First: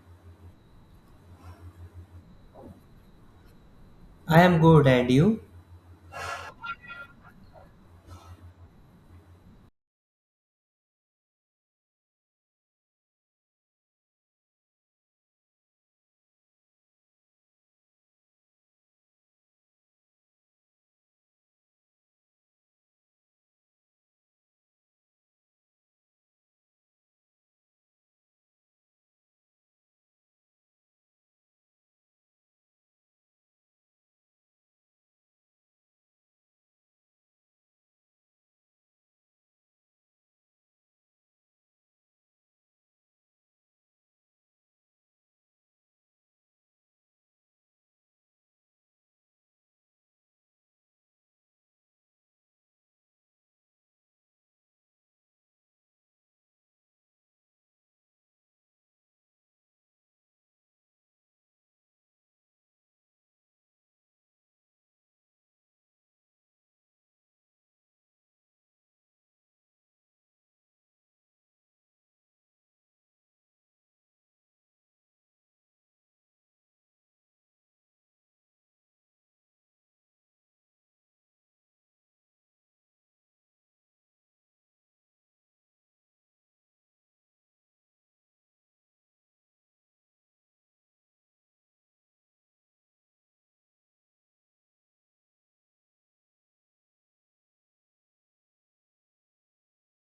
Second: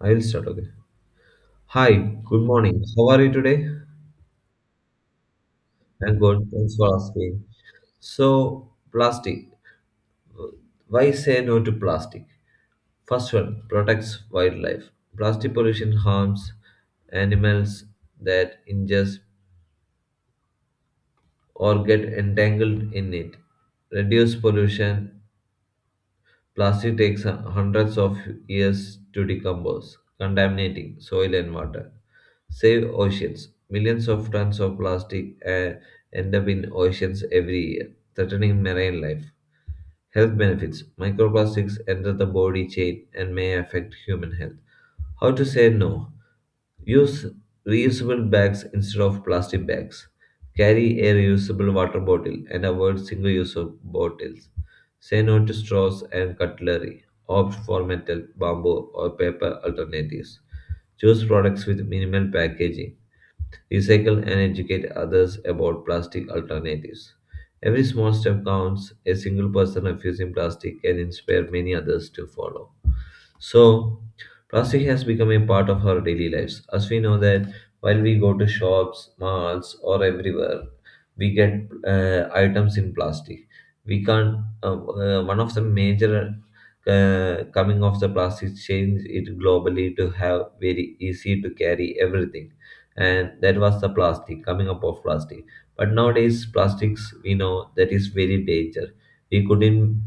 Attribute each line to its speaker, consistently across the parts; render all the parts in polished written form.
Speaker 1: I'll start. Okay. Hi, good morning. How are you today?
Speaker 2: I am good, and you?
Speaker 1: I'm good. Thanks for asking. So, plastic. Why say no to plastic? First one protects wildlife. Plastic pollution harms animals that ingest or get entangled in it. Reduce pollution. Plastic takes hundreds of years to decompose, contaminating soil and water. Save oceans. Millions of tons of plastic end up in oceans every year, threatening marine life. Health benefits. Microplastics enter the body chain and may affect human health. How to say no? Use reusable bags instead of plastic bags. Carry a reusable water bottle and avoid single use of bottles. Say no to straws and cutlery. Opt for metal, bamboo, or paper alternatives. Choose products with minimal packaging, recycle and educate others about plastic alternatives. Every small step counts. A single person refusing plastic can inspire many others to follow. So, plastic has become a part of our daily lives. As we know that while we go to shops, malls, or everywhere, we get items in plastic. We can't. Uh, One of the major coming of the plastic change it globally to have very easy to carry everything, and that was the plastic, coming up of plastic. But nowadays plastics, we know that is very danger. we couldn't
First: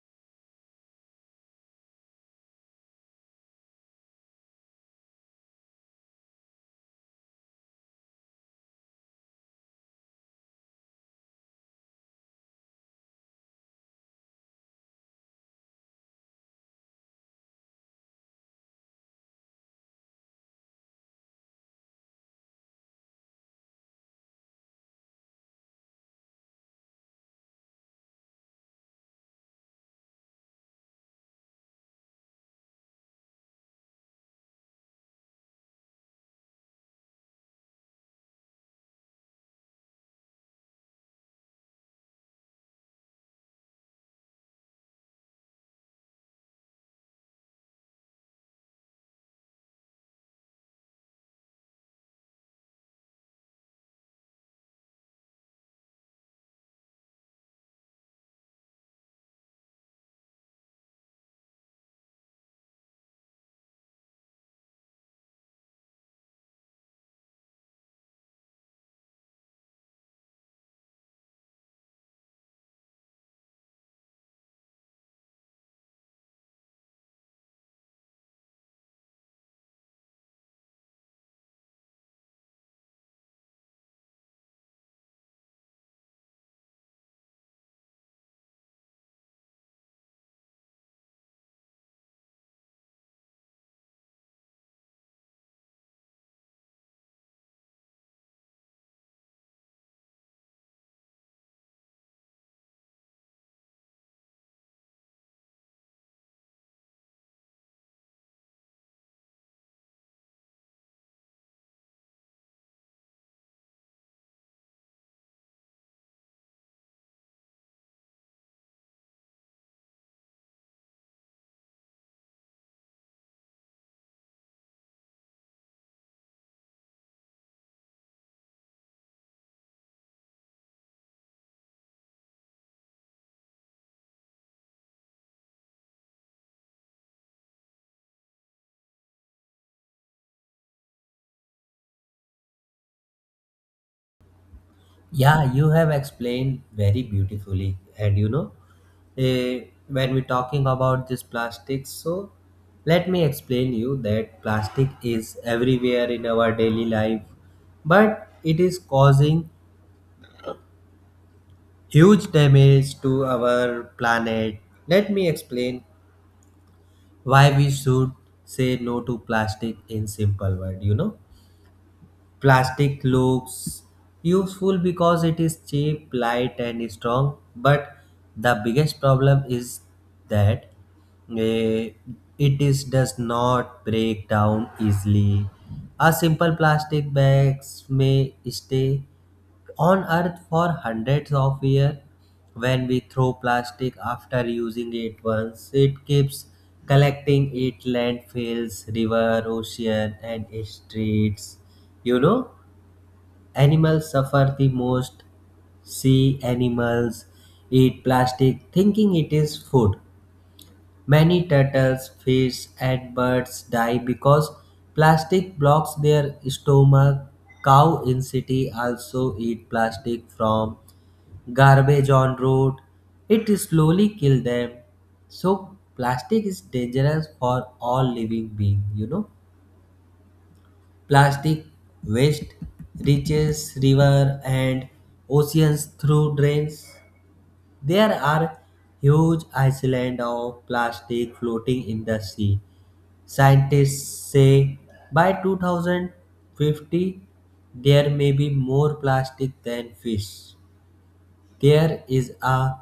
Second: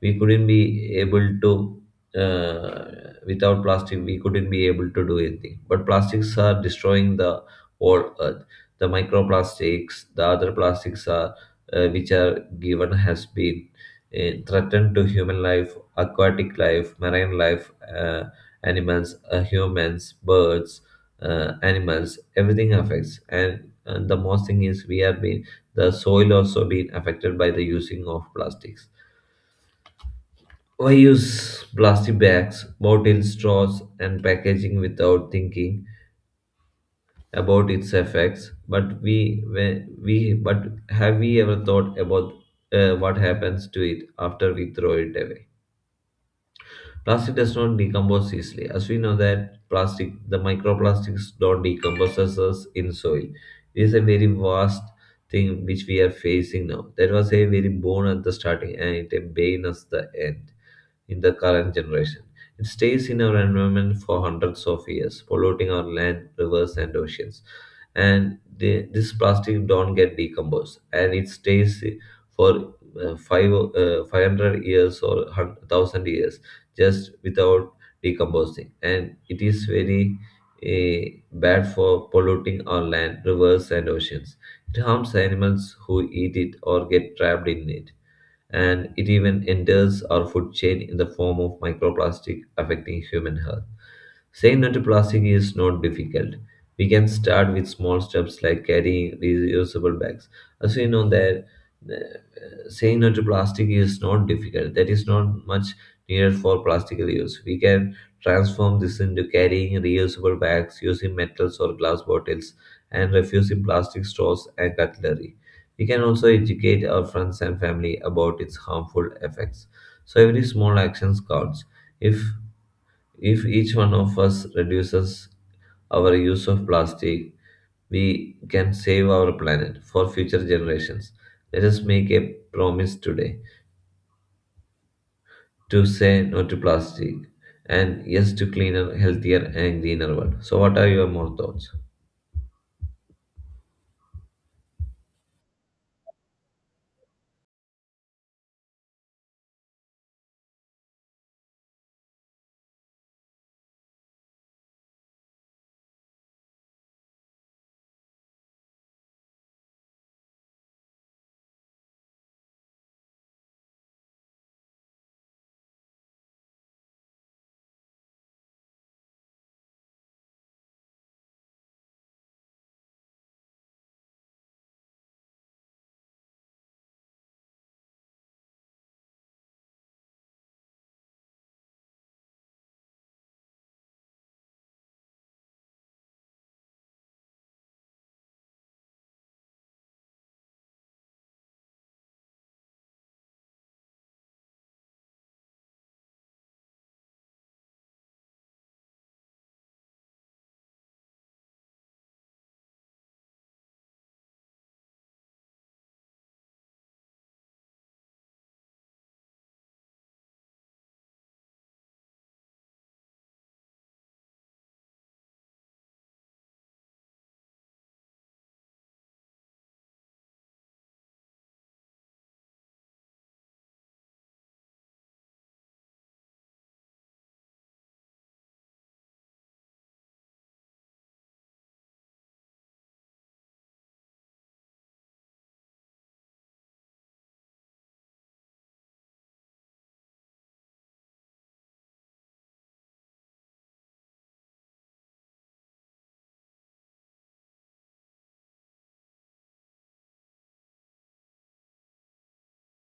Speaker 1: we couldn't be able to uh, without plastic. We couldn't be able to do anything, but plastics are destroying the whole earth. The microplastics, the other plastics are which are given, has been threatened to human life, aquatic life, marine life, animals, humans, birds, animals, everything affects, and the most thing is we have been, the soil also been affected by the using of plastics. I use plastic bags, bottles, straws, and packaging without thinking about its effects. But we but have we ever thought about what happens to it after we throw it away? Plastic does not decompose easily, as we know that plastic, the microplastics don't decompose us in soil. It is a very vast thing which we are facing now. That was a very boon at the starting and it a bane at the end in the current generation. It stays in our environment for hundreds of years, polluting our land, rivers, and oceans. And this plastic don't get decomposed, and it stays for five 500 years or 1,000 years just without decomposing. And it is very bad for polluting our land, rivers and oceans. It harms animals who eat it or get trapped in it, and it even enters our food chain in the form of microplastic, affecting human health. Saying no to plastic is not difficult. We can start with small steps like carrying reusable bags. As we know that uh, saying no to plastic is not difficult. That is not much needed for plastic use. We can transform this into carrying reusable bags, using metals or glass bottles, and refusing plastic straws and cutlery. We can also educate our friends and family about its harmful effects. So every small action counts. If if each one of us reduces our use of plastic, we can save our planet for future generations. Let us make a promise today to say no to plastic and yes to cleaner, healthier and greener world. So what are your more thoughts?
Speaker 2: Yeah, you have explained very beautifully. And you know, when we're talking about this plastics, so let me explain you that plastic is everywhere in our daily life, but it is causing huge damage to our planet. Let me explain why we should say no to plastic in simple word. You know, plastic looks useful because it is cheap, light, and strong, but the biggest problem is that eh, it is does not break down easily. A simple plastic bags may stay on earth for hundreds of years. When we throw plastic after using it once, it keeps collecting it landfills, river, ocean, and streets. You know, animals suffer the most. Sea animals eat plastic thinking it is food. Many turtles, fish, and birds die because plastic blocks their stomach. Cow in city also eat plastic from garbage on road. It slowly kill them. So plastic is dangerous for all living being, you know. Plastic waste reaches river and oceans through drains. There are huge island of plastic floating in the sea. Scientists say by 2050 there may be more plastic than fish. There is a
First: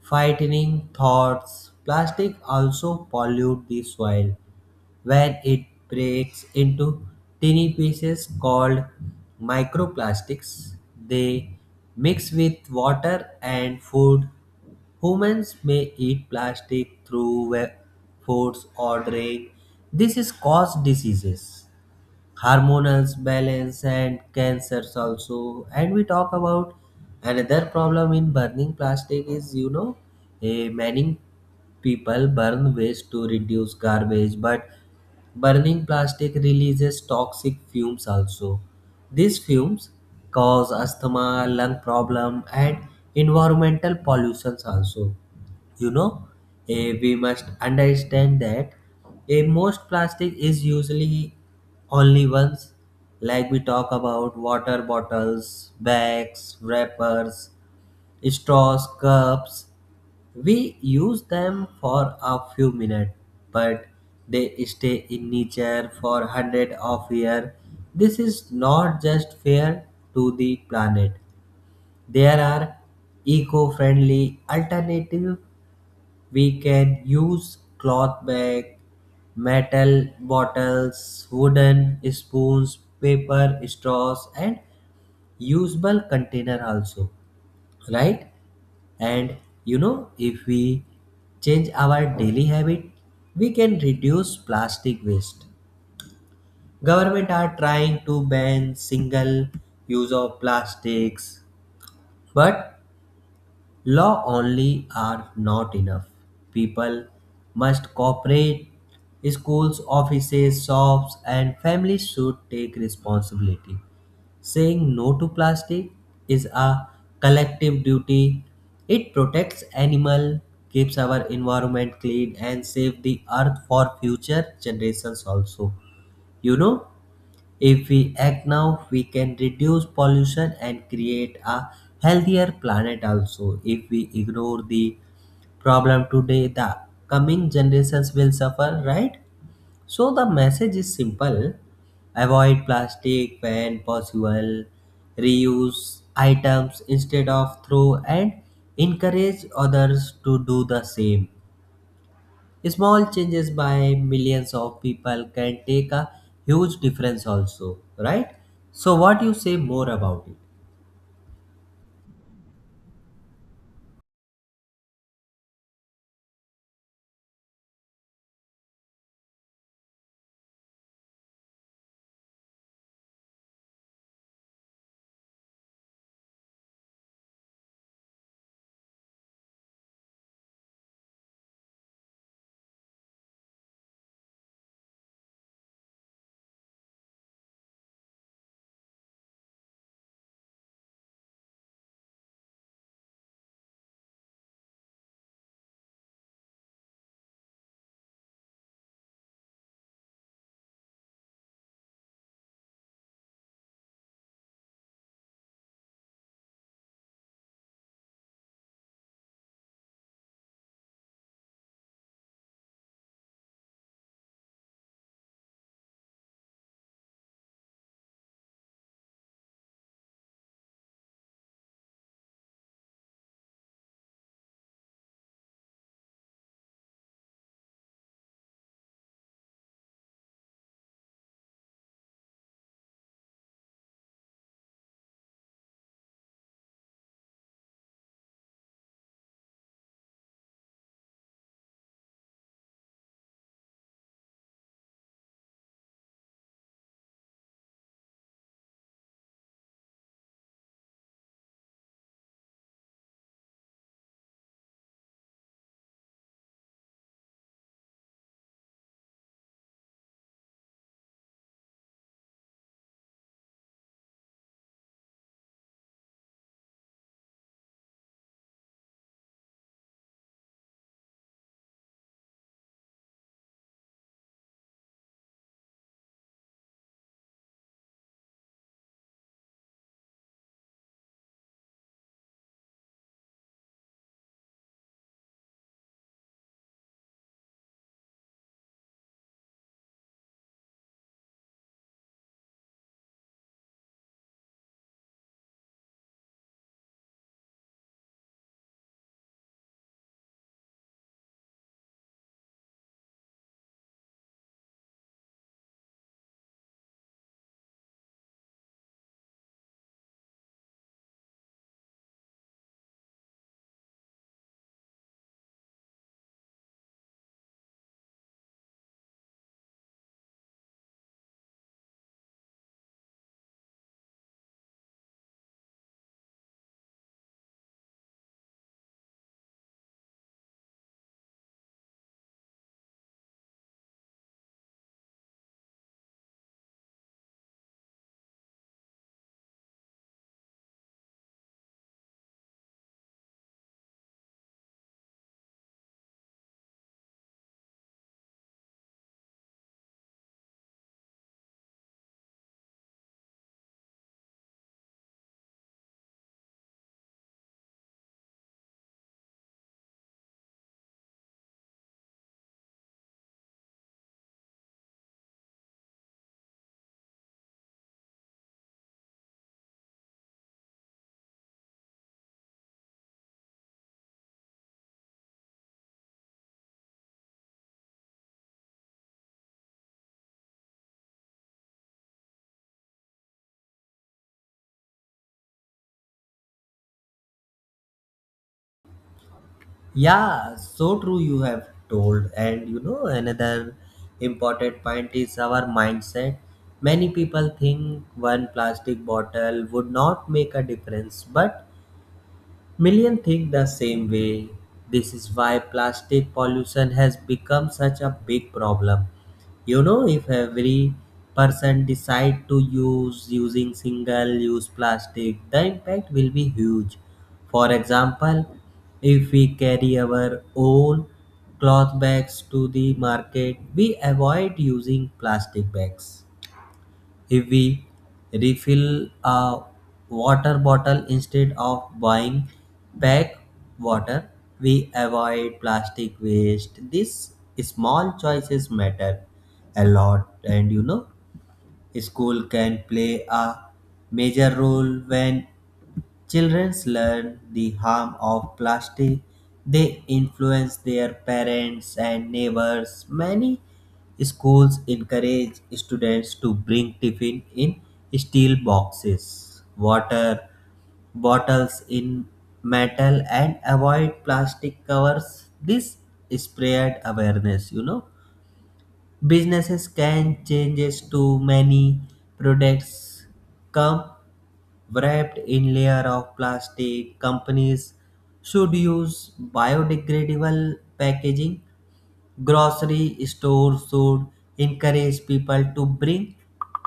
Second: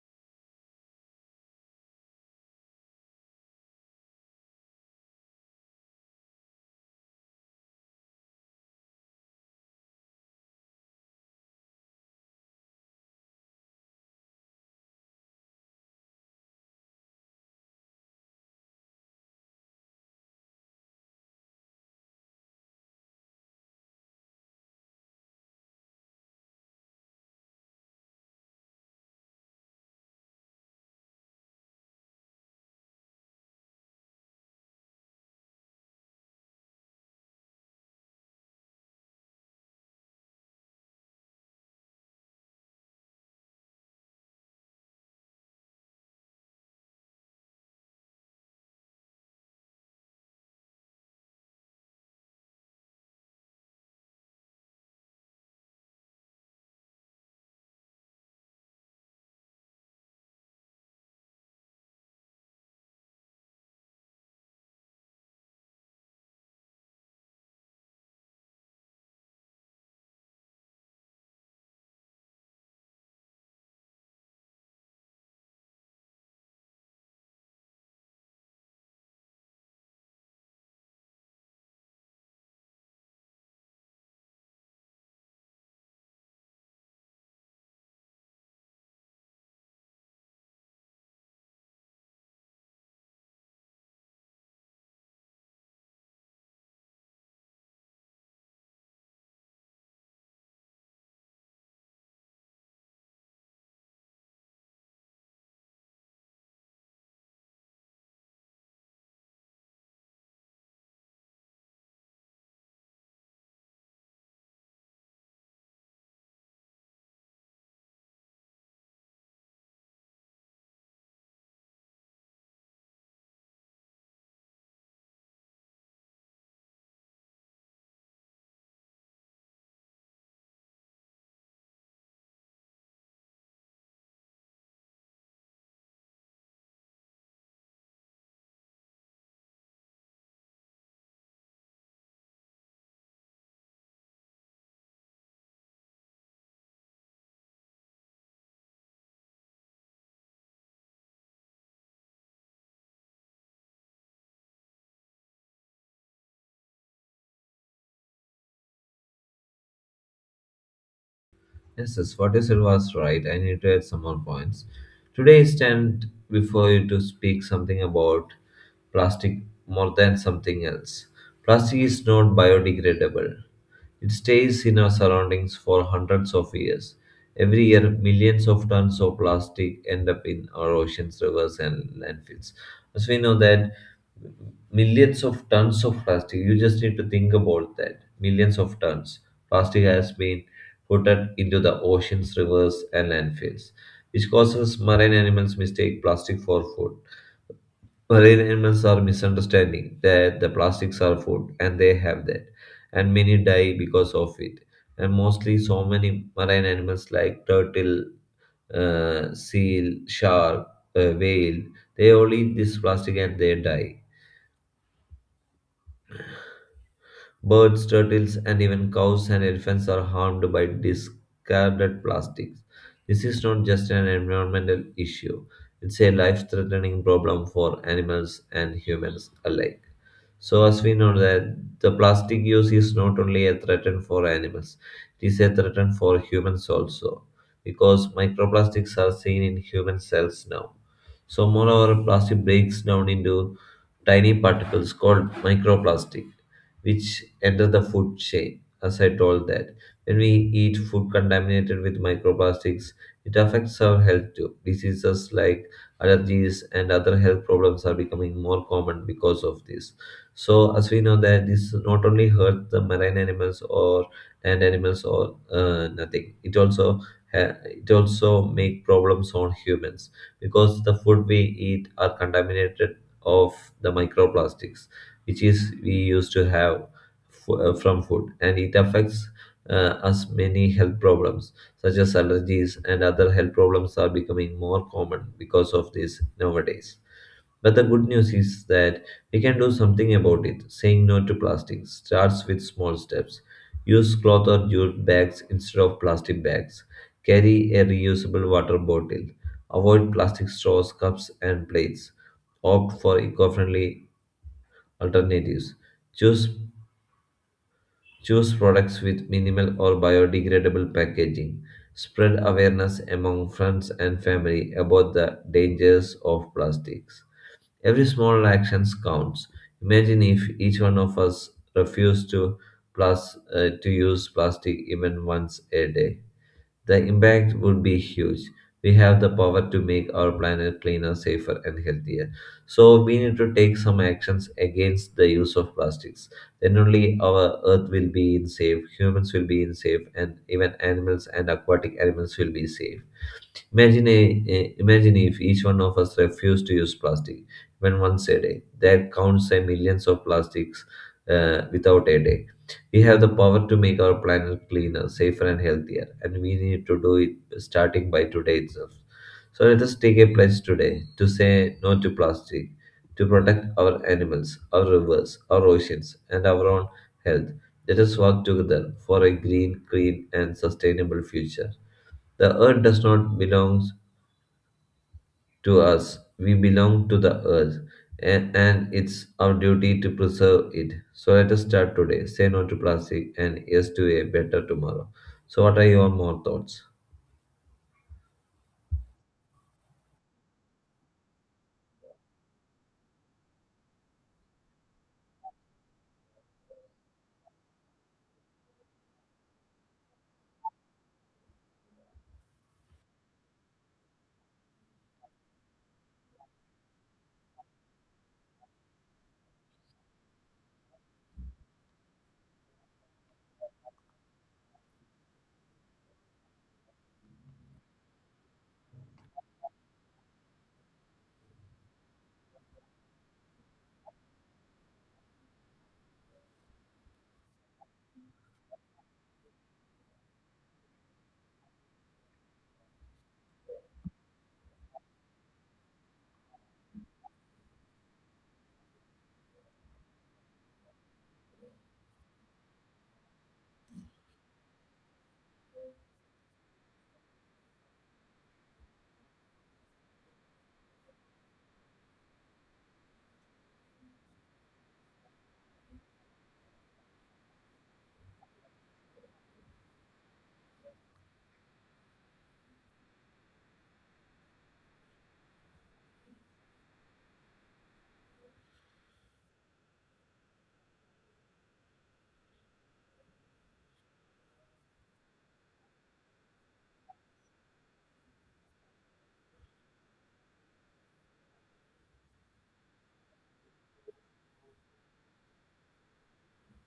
Speaker 2: frightening thought. Plastic also pollute the soil when it breaks into tiny pieces called microplastics. They mix with water and food. Humans may eat plastic through foods or drink. This is cause diseases, hormonal balance, and cancers also. And we talk about another problem in burning plastic is, you know, a many people burn waste to reduce garbage, but burning plastic releases toxic fumes also. These fumes cause asthma, lung problem, and environmental pollutions also. You know, we must understand that a most plastic is usually only once, like we talk about water bottles, bags, wrappers, straws, cups. We use them for a few minutes, but they stay in nature for hundreds of years. This is not just fair to the planet. There are eco-friendly alternatives. We can use cloth bag, metal bottles, wooden spoons, paper straws, and usable container also, right? And you know, if we change our daily habit, we can reduce plastic waste. Government are trying to ban single use of plastics, but law only are not enough. People must cooperate. Schools, offices, shops, and families should take responsibility. Saying no to plastic is a collective duty. It protects animal, keeps our environment clean, and save the earth for future generations also. You know, if we act now, we can reduce pollution and create a healthier planet also. If we ignore the problem today, the coming generations will suffer, right? So the message is simple: avoid plastic when possible, reuse items instead of throw, and encourage others to do the same. Small changes by millions of people can take a huge difference, also, right? So, what you say more about it?
Speaker 1: Yes, yes, what you said was right. I need to add some more points. Today, I stand before you to speak something about plastic, more than something else. Plastic is not biodegradable. It stays in our surroundings for hundreds of years. Every year, millions of tons of plastic end up in our oceans, rivers, and landfills. As we know that millions of tons of plastic. You just need to think about that. Millions of tons. Plastic has been put out into the oceans, rivers, and landfills, which causes marine animals mistake plastic for food. Marine animals are misunderstanding that the plastics are food, and they have that, and many die because of it. And mostly, so many marine animals like turtle, seal, shark, whale, they all eat this plastic and they die. Birds, turtles, and even cows and elephants are harmed by discarded plastics. This is not just an environmental issue, it's a life threatening problem for animals and humans alike. So, as we know that the plastic use is not only a threat for animals, it is a threat for humans also, because microplastics are seen in human cells now. So, moreover, plastic breaks down into tiny particles called microplastic which enter the food chain. As I told that, when we eat food contaminated with microplastics, it affects our health too. Diseases like allergies and other health problems are becoming more common because of this. So, as we know that this not only hurts the marine animals or land animals or nothing, it also it also make problems on humans because the food we eat are contaminated of the microplastics, which is we used to have from food, and it affects us many health problems such as allergies and other health problems are becoming more common because of this nowadays. But the good news is that we can do something about it. Saying no to plastic starts with small steps. Use cloth or jute bags instead of plastic bags. Carry a reusable water bottle. Avoid plastic straws, cups, and plates. Opt for eco friendly alternatives. Choose, choose products with minimal or biodegradable packaging. Spread awareness among friends and family about the dangers of plastics. Every small action counts. Imagine if each one of us refused to, plus, to use plastic even once a day. The impact would be huge. We have the power to make our planet cleaner, safer, and healthier. So we need to take some actions against the use of plastics. Then only our earth will be in safe, humans will be in safe, and even animals and aquatic animals will be safe. Imagine, imagine if each one of us refused to use plastic, even once a day. That counts a millions of plastics without a day. We have the power to make our planet cleaner, safer, and healthier, and we need to do it starting by today itself. So let us take a pledge today to say no to plastic, to protect our animals, our rivers, our oceans, and our own health. Let us work together for a green, clean, and sustainable future. The earth does not belong to us. We belong to the earth, and it's our duty to preserve it. So let us start today. Say no to plastic and yes to a better tomorrow. So, what are your more thoughts?
Speaker 2: Yeah, so true you have told. And you know, another important point is our mindset. Many people think one plastic bottle would not make a difference, but millions think the same way. This is why plastic pollution has become such a big problem. You know, if every person decide to use using single-use plastic, the impact will be huge. For example, if we carry our own cloth bags to the market, we avoid using plastic bags. If we refill a water bottle instead of buying pack water, we avoid plastic waste. These small choices matter a lot. And you know, school can play a major role. When children learn the harm of plastic, they influence their parents and neighbors. Many schools encourage students to bring tiffin in steel boxes, water bottles in metal, and avoid plastic covers. This spread awareness, you know. Businesses can changes to many products come wrapped in layer of plastic. Companies should use biodegradable packaging. Grocery stores should encourage people to bring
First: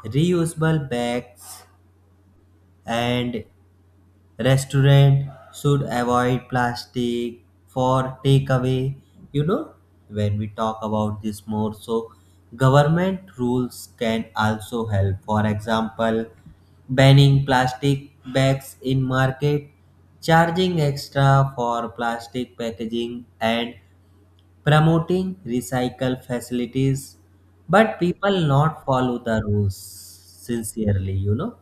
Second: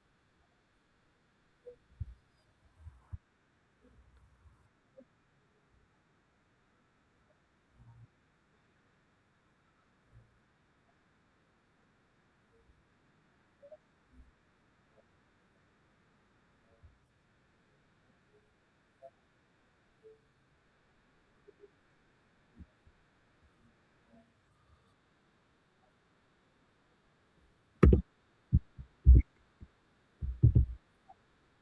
Speaker 2: reusable bags, and restaurant should avoid plastic for takeaway. You know, when we talk about this more, so government rules can also help. For example, banning plastic bags in market, charging extra for plastic packaging, and promoting recycle facilities, but people not follow the rules sincerely, you know.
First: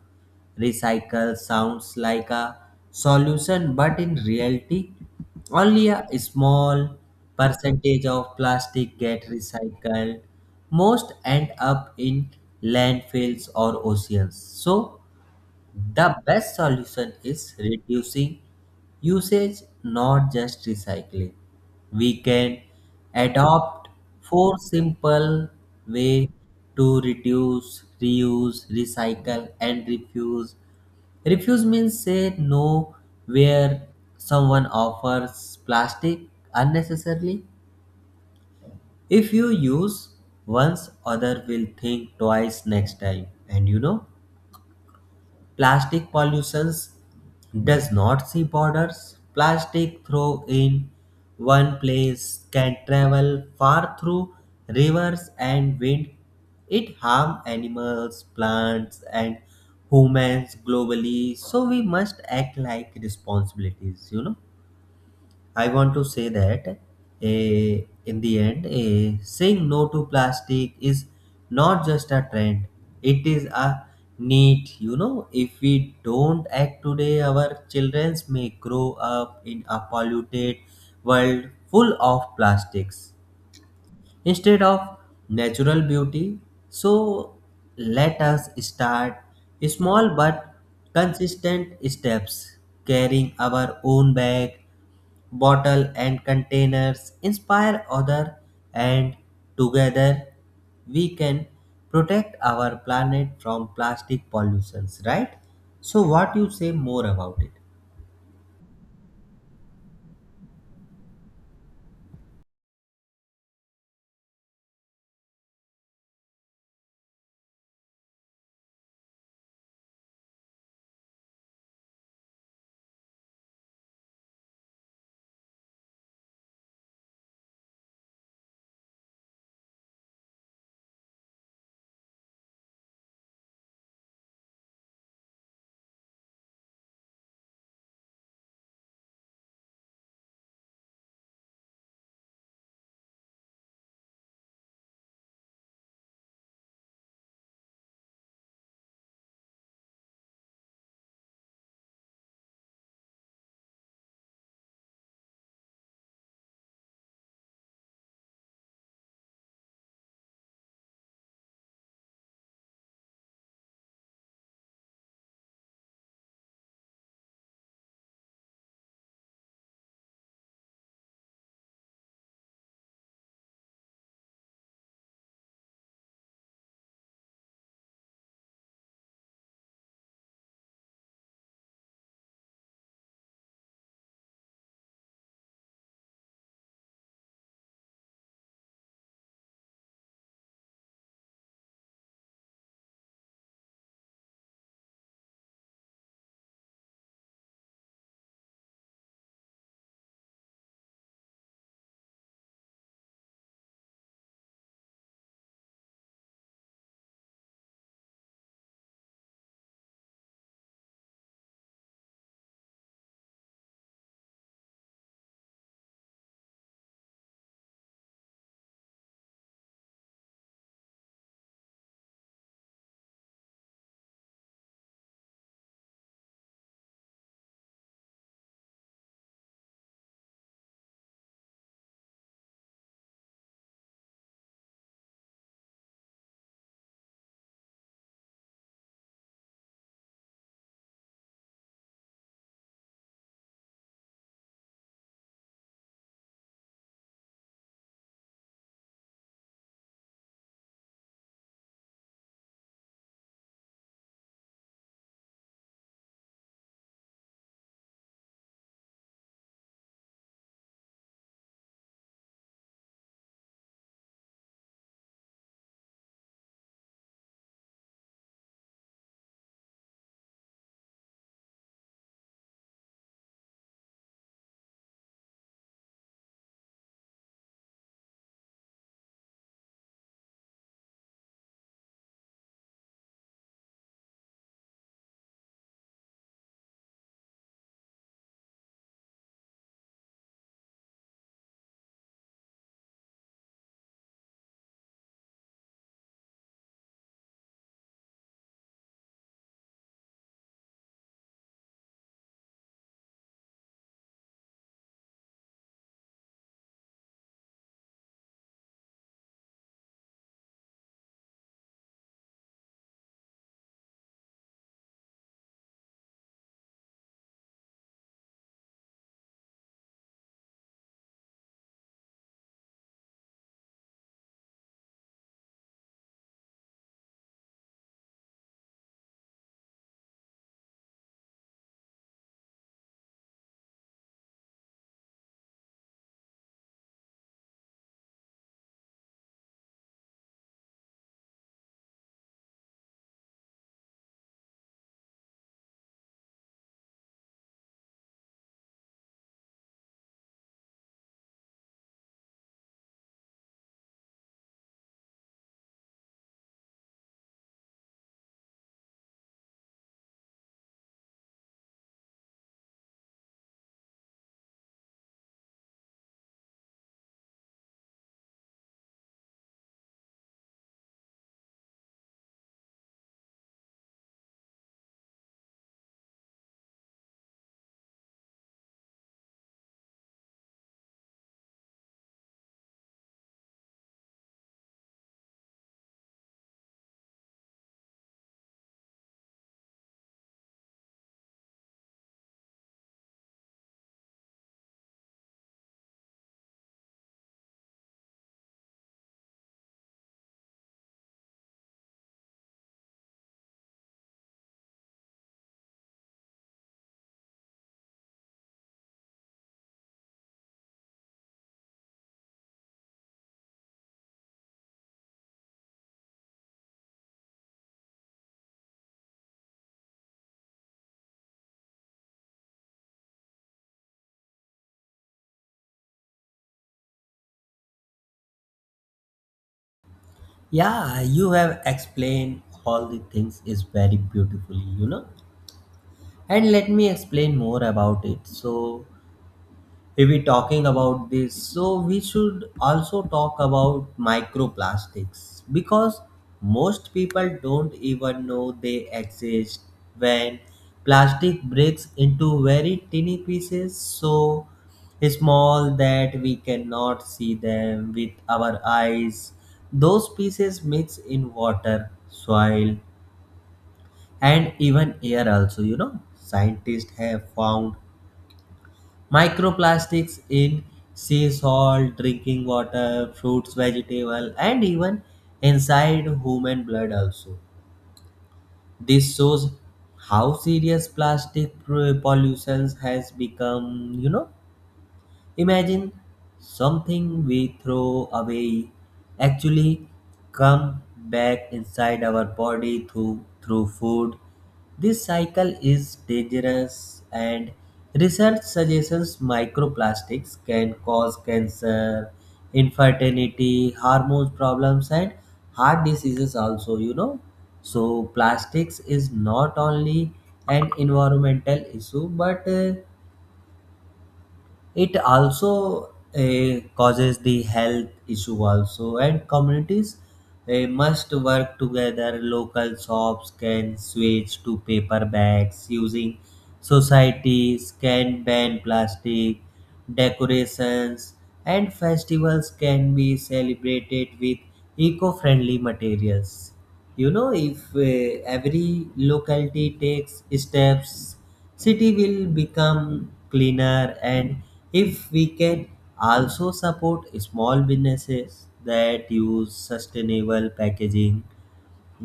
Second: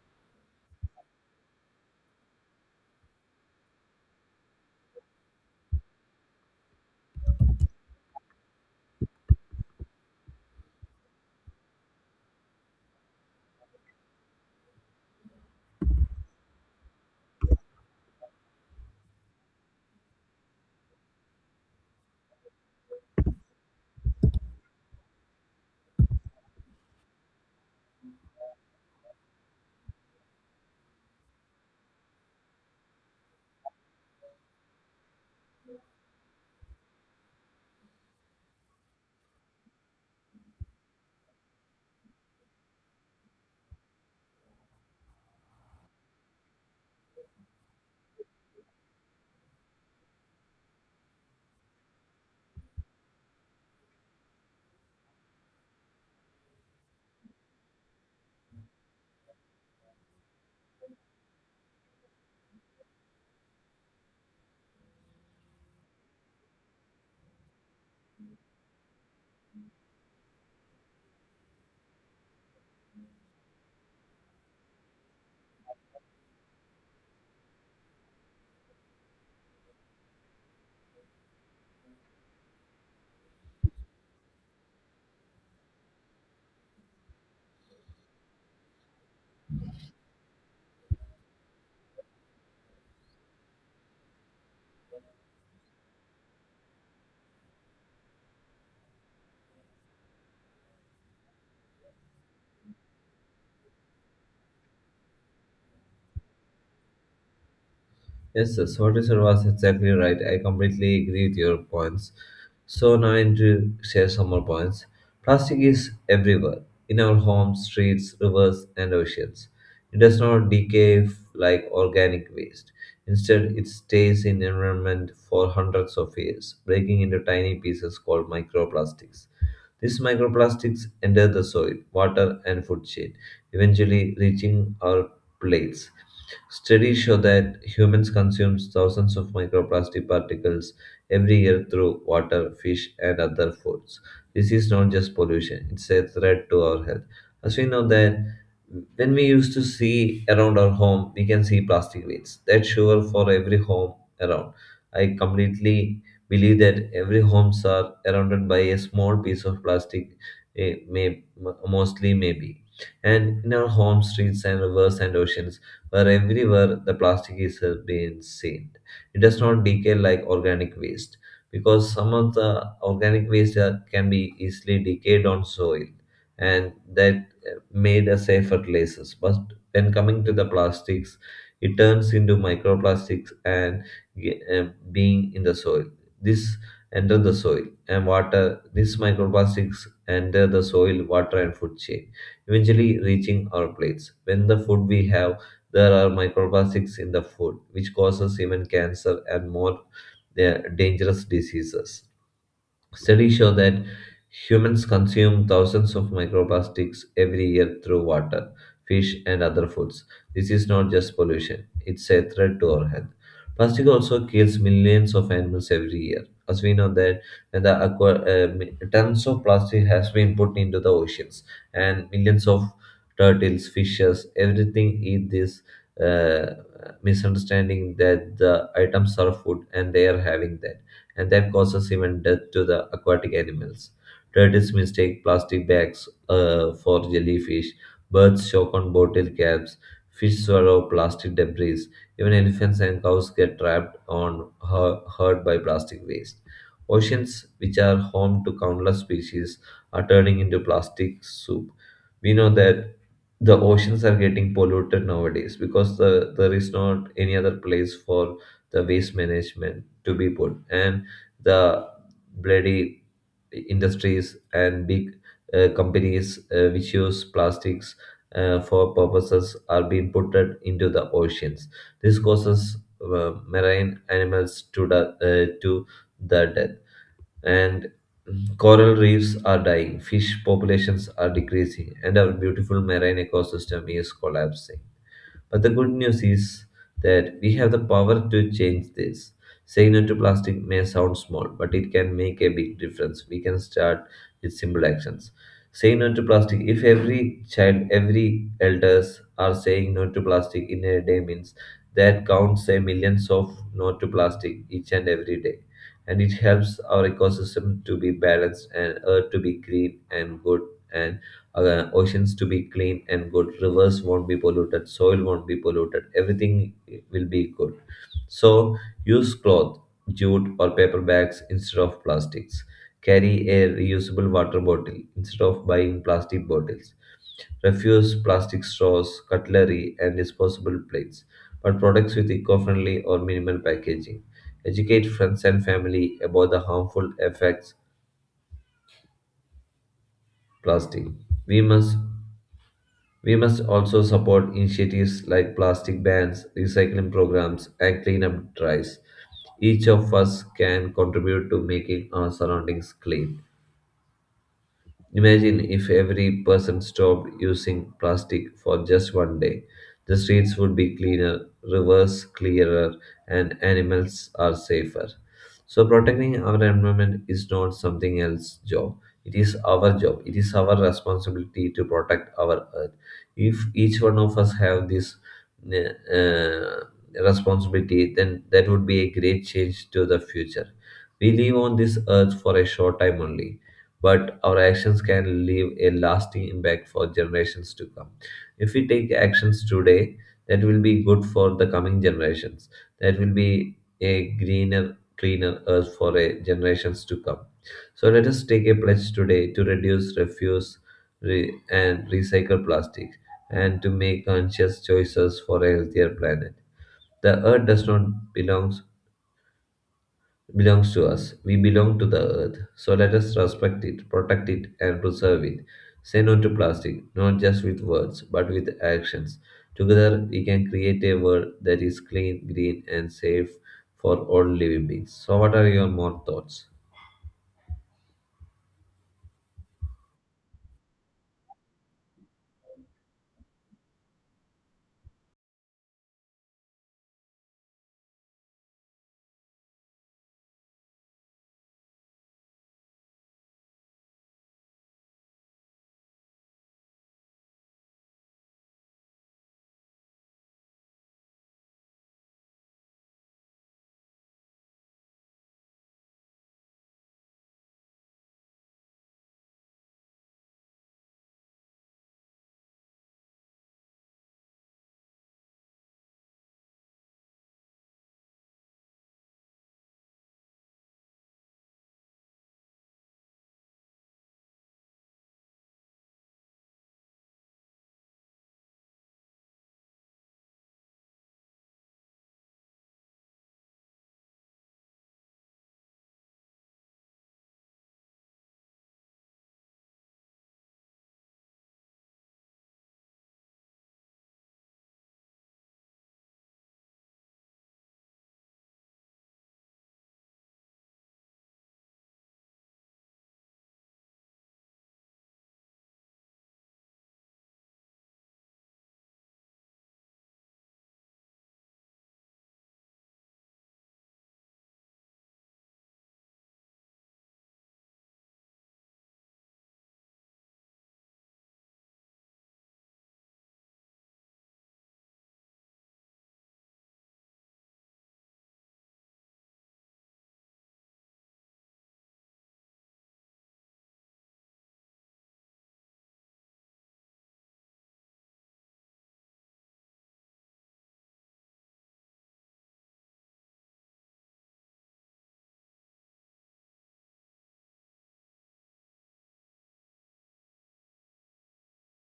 Speaker 2: Recycle sounds like a solution, but in reality, only a small percentage of plastic get recycled. Most end up in landfills or oceans. So, the best solution is reducing usage, not just recycling. We can adopt four simple way to reduce, reuse, recycle, and refuse. Refuse means say no where someone offers plastic unnecessarily. If you use once, other will think twice next time. And you know, plastic pollution does not see borders. Plastic thrown in one place can travel far through rivers and wind. It harm animals, plants, and humans globally. So we must act like responsibilities, you know. I want to say that, in the end, saying no to plastic is not just a trend, it is a need. You know, if we don't act today, our children may grow up in a polluted world full of plastics instead of natural beauty. So let us start small but consistent steps, carrying our own bag, bottle, and containers, inspire other, and together we can protect our planet from plastic pollutions. Right? So what you say more about it?
Speaker 1: Yes, yes, what you said was exactly right. I completely agree with your points. So now I need to share some more points. Plastic is everywhere in our homes, streets, rivers, and oceans. It does not decay like organic waste. Instead, it stays in environment for hundreds of years, breaking into tiny pieces called microplastics. These microplastics enter the soil, water, and food chain, eventually reaching our plates. Studies show that humans consume thousands of microplastic particles every year through water, fish, and other foods. This is not just pollution, it's a threat to our health. As we know that when we used to see around our home, we can see plastic waste. That's sure for every home around. I completely believe that every homes are surrounded by a small piece of plastic, mostly maybe. And in our homes, streets, and rivers and oceans, where everywhere the plastic is being seen. It does not decay like organic waste because some of the organic waste that can be easily decayed on soil and that made a safe fertilizers. But when coming to the plastics, it turns into microplastics and ge- uh, being in the soil. This enter the soil and water. These microplastics enter the soil, water, and food chain, eventually reaching our plates. When the food we have, there are microplastics in the food, which causes even cancer and more dangerous diseases. Studies show that humans consume thousands of microplastics every year through water, fish, and other foods. This is not just pollution, it's a threat to our health. Plastic also kills millions of animals every year. As we know that when the tons of plastic has been put into the oceans, and millions of turtles, fishes, everything eat this uh, misunderstanding that the items are food and they are having that, and that causes even death to the aquatic animals. Turtles mistake plastic bags for jellyfish, birds choke on bottle caps, fish swallow plastic debris, even elephants and cows get trapped on hurt by plastic waste. Oceans, which are home to countless species, are turning into plastic soup. We know that the oceans are getting polluted nowadays because there is not any other place for the waste management to be put. And the bloody industries and big companies which use plastics for purposes are being put into the oceans. This causes marine animals to the death, and coral reefs are dying, fish populations are decreasing, and our beautiful marine ecosystem is collapsing. But the good news is that we have the power to change this. Saying no to plastic may sound small, but it can make a big difference. We can start with simple actions. Saying no to plastic. If every child, every elders are saying no to plastic in a day means that counts a millions of no to plastic each and every day. And it helps our ecosystem to be balanced and earth to be green and good and oceans to be clean and good, rivers won't be polluted, soil won't be polluted, everything will be good. So use cloth, jute or paper bags instead of plastics, carry a reusable water bottle instead of buying plastic bottles, refuse plastic straws, cutlery and disposable plates, but products with eco-friendly or minimal packaging, educate friends and family about the harmful effects plastic. we must We must also support initiatives like plastic bans, recycling programs, and cleanup drives. Each of us can contribute to making our surroundings clean. Imagine if every person stopped using plastic for just one day. The streets would be cleaner, rivers clearer, and animals are safer. So, protecting our environment is not something else's job. It is our job. It is our responsibility to protect our earth. If each one of us have this uh, uh, responsibility, then that would be a great change to the future. We live on this earth for a short time only, but our actions can leave a lasting impact for generations to come. If we take actions today, that will be good for the coming generations. That will be a greener, cleaner earth for a generations to come. So let us take a pledge today to reduce, refuse, and recycle plastic, and to make conscious choices for a healthier planet. The earth does not belong belongs to us. We belong to the earth. So let us respect it, protect it, and preserve it. Say no to plastic, not just with words, but with actions. Together, we can create a world that is clean, green, and safe for all living beings. So, what are your more thoughts?
Speaker 2: Yeah, you have explained all the things is very beautifully. You know, and let me explain more about it. So we talking about this, so we should also talk about microplastics, because most people don't even know they exist. When plastic breaks into very tiny pieces, so small that we cannot see them with our eyes, those pieces mix in water, soil, and even air also. You know, scientists have found microplastics in sea salt, drinking water, fruits, vegetable, and even inside human blood also. This shows how serious plastic pollution has become, you know. Imagine something we throw away actually come back inside our body through food. This cycle is dangerous, and research suggests microplastics can cause cancer, infertility, hormones problems, and heart diseases also, you know. So plastics is not only an environmental issue, but it also causes the health issue also. And communities must work together. Local shops can switch to paper bags. Using societies can ban plastic decorations, and festivals can be celebrated with eco-friendly materials. You know, if every locality takes steps, city will become cleaner. And if we can also support small businesses that use sustainable packaging,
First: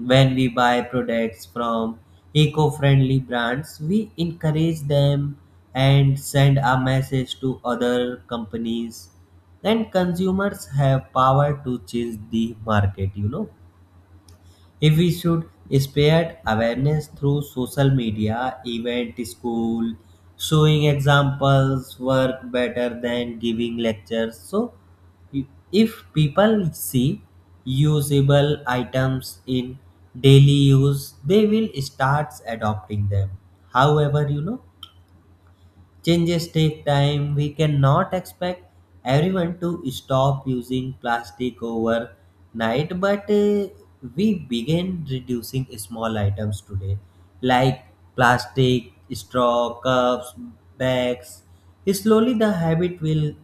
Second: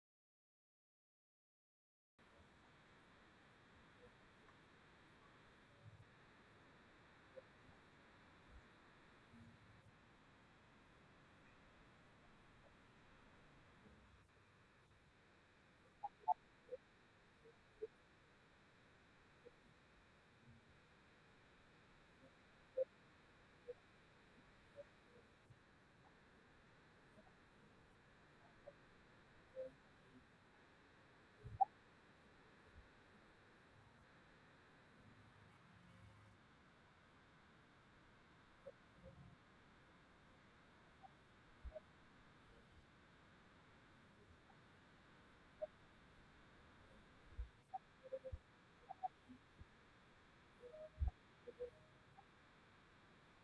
Speaker 2: when we buy products from eco-friendly brands, we encourage them and send a message to other companies. Then consumers have power to change the market, you know. If we should spread awareness through social media, event, school, showing examples work better than giving lectures. So, if people see usable items in daily use, they will start adopting them. However, you know, changes take time. We cannot expect everyone to stop using plastic overnight, but we begin reducing small items today, like plastic, straw, cups, bags. Slowly, the habit will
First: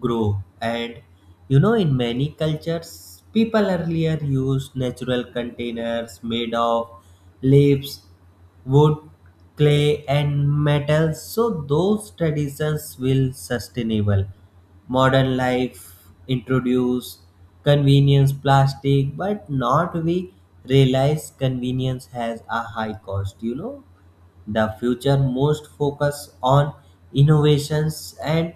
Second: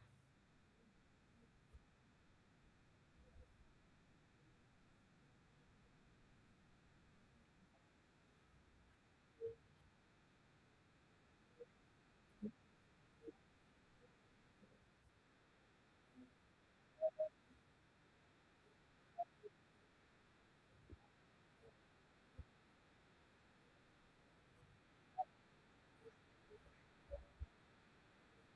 Speaker 2: grow. And you know, in many cultures people earlier used natural containers made of leaves, wood, clay, and metals. So those traditions will sustainable modern life introduce convenience plastic, but not we realize convenience has a high cost. You know, the future most focus on innovations, and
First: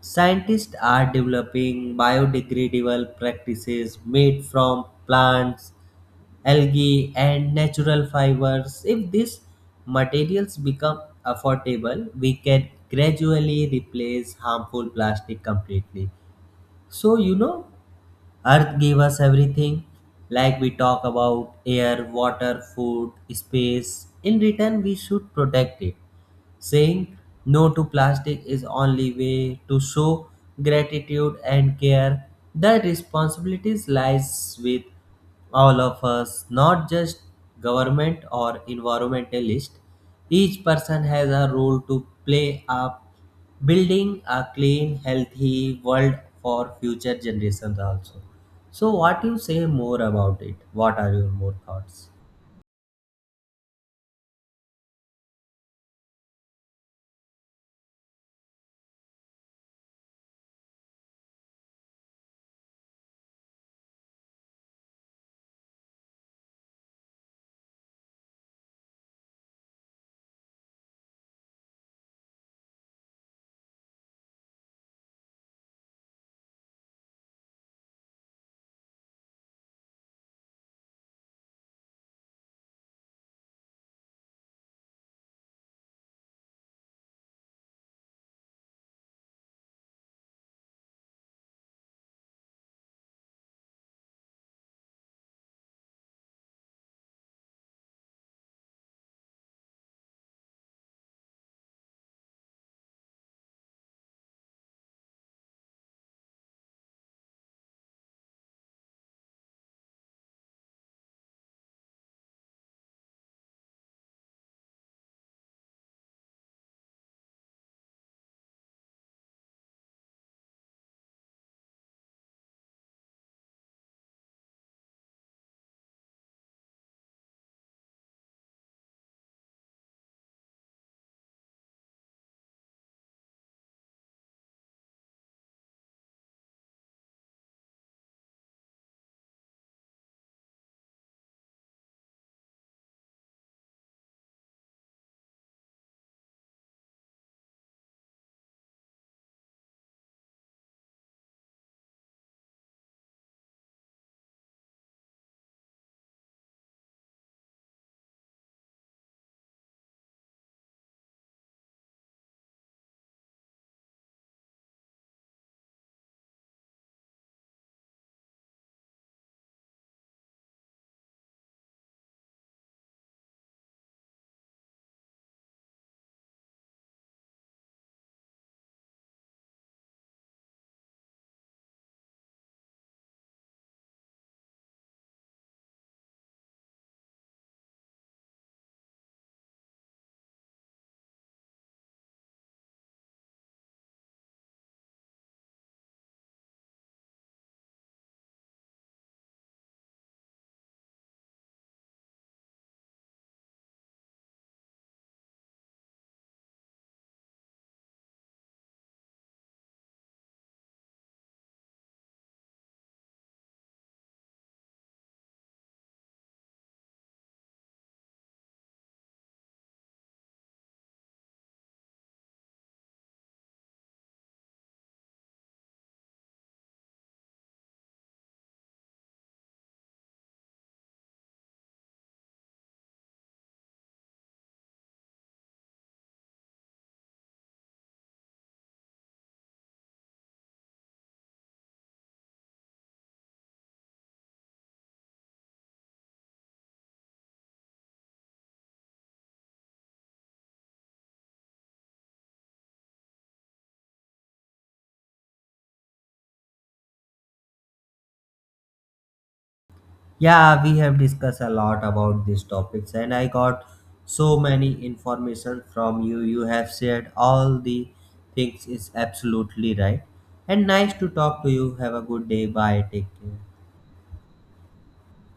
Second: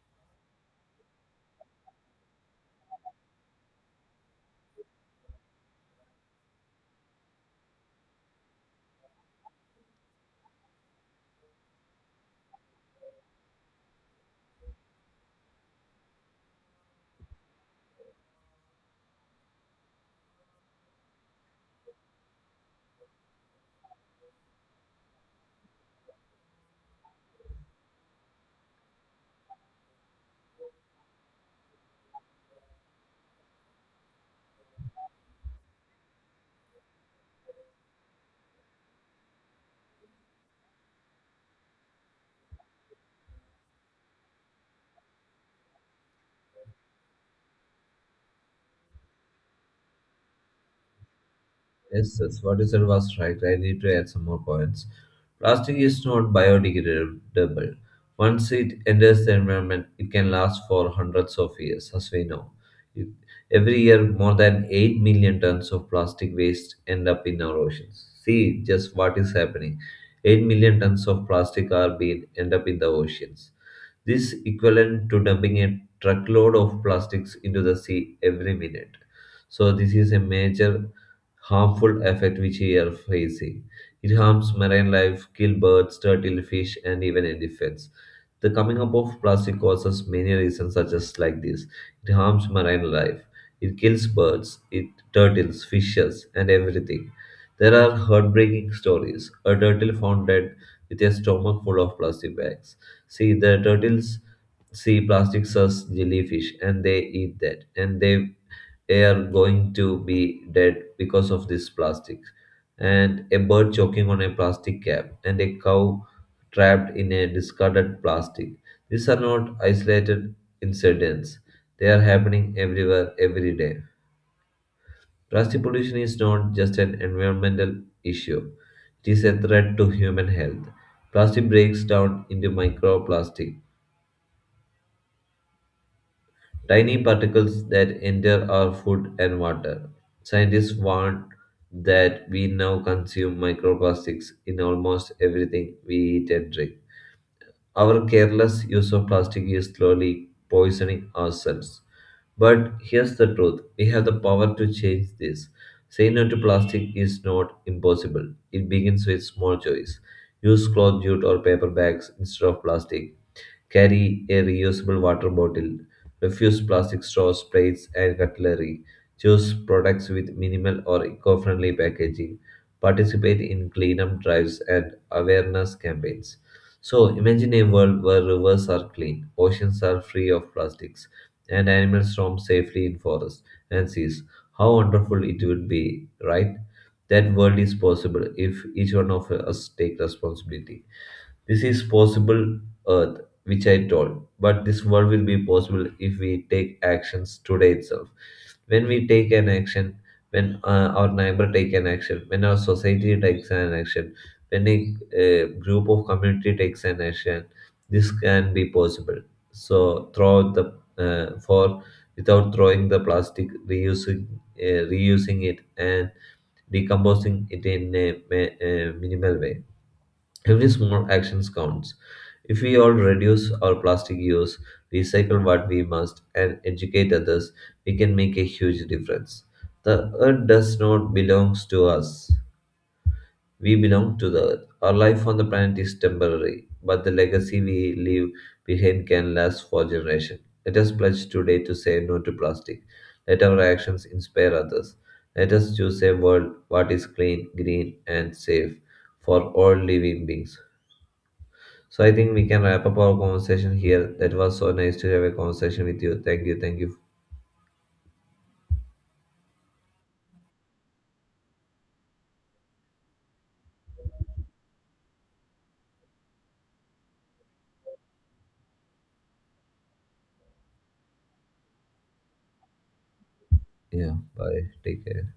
Speaker 2: scientists are developing biodegradable practices made from plants, algae, and natural fibers. If these materials become affordable, we can gradually replace harmful plastic completely. So, you know, earth gave us everything, like we talk about air, water, food, space. In return, we should protect it. Saying no to plastic is only way to show gratitude and care. The responsibilities lies with all of us, not just government or environmentalist. Each person has a role to play up building a clean, healthy world for future generations also. So what you say more about it? What are your more thoughts?
Speaker 1: Yes, that's what you said was right. I need to add some more points. Plastic is not biodegradable. Once it enters the environment, it can last for hundreds of years, as we know. It- every year, more than 8 million tons of plastic waste end up in our oceans. See just what is happening. 8 million tons of plastic are being end up in the oceans. This equivalent to dumping a truckload of plastics into the sea every minute. So this is a major harmful effect which we are facing. It harms marine life, kill birds, turtle, fish, and even elephants. The coming up of plastic causes many reasons such as like this. It harms marine life. It kills birds, it turtles, fishes, and everything. There are heartbreaking stories. A turtle found dead with a stomach full of plastic bags. See, the turtles see plastics as jellyfish and they eat that. And they are going to be dead because of this plastic. And a bird choking on a plastic cap and a cow trapped in a discarded plastic. These are not isolated incidents. They are happening everywhere, every day. Plastic pollution is not just an environmental issue. It is a threat to human health. Plastic breaks down into microplastic, tiny particles that enter our food and water. Scientists warn that we now consume microplastics in almost everything we eat and drink. Our careless use of plastic is slowly poisoning ourselves. But here's the truth, we have the power to change this. Saying no to plastic is not impossible. It begins with small choice. Use cloth, jute or paper bags instead of plastic. Carry a reusable water bottle. Refuse plastic straws, plates, and cutlery. Choose products with minimal or eco friendly packaging. Participate in cleanup drives and awareness campaigns. So, imagine a world where rivers are clean, oceans are free of plastics, and animals roam safely in forests and seas. How wonderful it would be, right? That world is possible if each one of us take responsibility. This is possible, Earth, which I told. But this world will be possible if we take actions today itself. When we take an action, when our neighbor take an action, when our society takes an action, when a group of community takes an action, this can be possible. So throw the for without throwing the plastic, reusing reusing it and decomposing it in a minimal way. Every small action counts. If we all reduce our plastic use, recycle what we must, and educate others, we can make a huge difference. The earth does not belong to us. We belong to the earth. Our life on the planet is temporary, but the legacy we leave behind can last for generations. Let us pledge today to say no to plastic. Let our actions inspire others. Let us choose a world what is clean, green, and safe for all living beings. So I think we can wrap up our conversation here. That was so nice to have a conversation with you. Thank you. Thank you.
Speaker 2: Yeah, we have discussed a lot about these topics, and I got so many information from you. You have shared all the things. Is absolutely right. And nice to talk to you. Have a good day. Bye. Take care.
Speaker 1: Yeah. Bye. Take care.